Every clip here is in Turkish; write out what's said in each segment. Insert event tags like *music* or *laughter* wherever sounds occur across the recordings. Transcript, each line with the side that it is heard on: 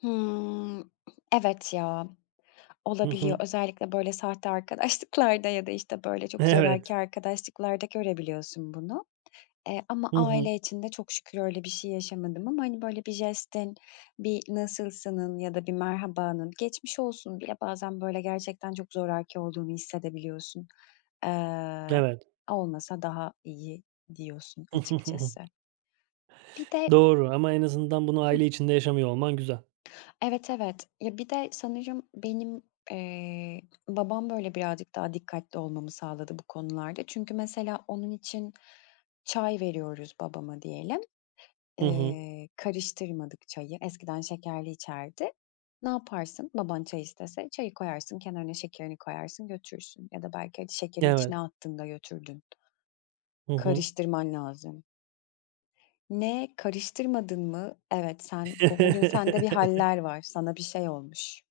left: Hımm. Evet ya.
right: Hı
left: Olabiliyor.
right: hı.
left: Özellikle böyle sahte arkadaşlıklarda ya da, işte, böyle çok
right: Evet.
left: zoraki arkadaşlıklarda görebiliyorsun bunu. Eee, ama
right: Hı hı.
left: aile için de çok şükür öyle bir şey yaşamadım ama, hani, böyle bir jestin, bir nasılsının ya da bir merhabanın, geçmiş olsunun bile bazen böyle gerçekten çok zoraki olduğunu hissedebiliyorsun. Iıı,
right: Evet.
left: "Olmasa daha iyi," diyorsun
right: *chuckles*
left: açıkçası. Bir de
right: Doğru ama en azından bunu
left: Hıh.
right: aile içinde yaşamıyor olman güzel.
left: Evet, evet, ya bir de sanırım benim, eee, babam böyle birazcık daha dikkatli olmamı sağladı bu konularda. Çünkü, mesela, onun için çay veriyoruz babama diyelim.
right: Hı hı.
left: Eee, karıştırmadık çayı, eskiden şekerli içerdi. Ne yaparsın baban çay istese? Çayı koyarsın, kenarına şekerini koyarsın, götürürsün ya da belki hadi şekeri içine
right: Evet.
left: attın da götürdün.
right: Hı hı.
left: Karıştırman lazım. "Ne, karıştırmadın mı? Evet, sen bu bugün sende bir
right: *chuckles*
left: hâller var, sana bir şey olmuş.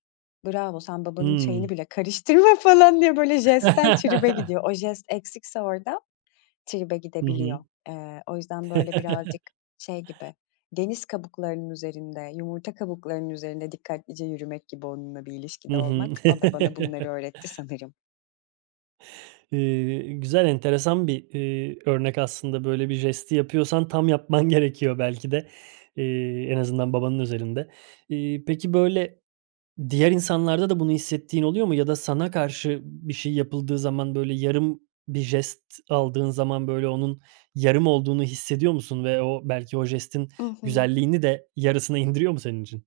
left: Bravo, sen babanın çayını
right: Hımm.
left: bile karıştırma," falan diye böyle jestten tribe
right: *chuckles*
left: gidiyor. O jest eksikse orada, tribe
right: Hı hı.
left: gidebiliyor. Eee, o yüzden böyle
right: *chuckles*
left: birazcık şey gibi, deniz kabuklarının üzerinde, yumurta kabuklarının üzerinde dikkatlice yürümek gibi onunla bir
right: Hı
left: ilişkide
right: hı.
left: olmak. O da bana bunları
right: *chuckles*
left: öğretti sanırım.
right: Iıı, güzel, enteresan bir, eee, örnek aslında. Böyle bir jesti yapıyorsan tam yapman gerekiyor belki de, eee, en azından babanın özelinde. Eee, peki, böyle diğer insanlarda da bunu hissettiğin oluyor mu ya da sana karşı bir şey yapıldığı zaman, böyle yarım bir jest aldığın zaman böyle onun yarım olduğunu hissediyor musun ve o belki o jestin
left: I hı.
right: güzelliğini de yarısına indiriyor mu senin için?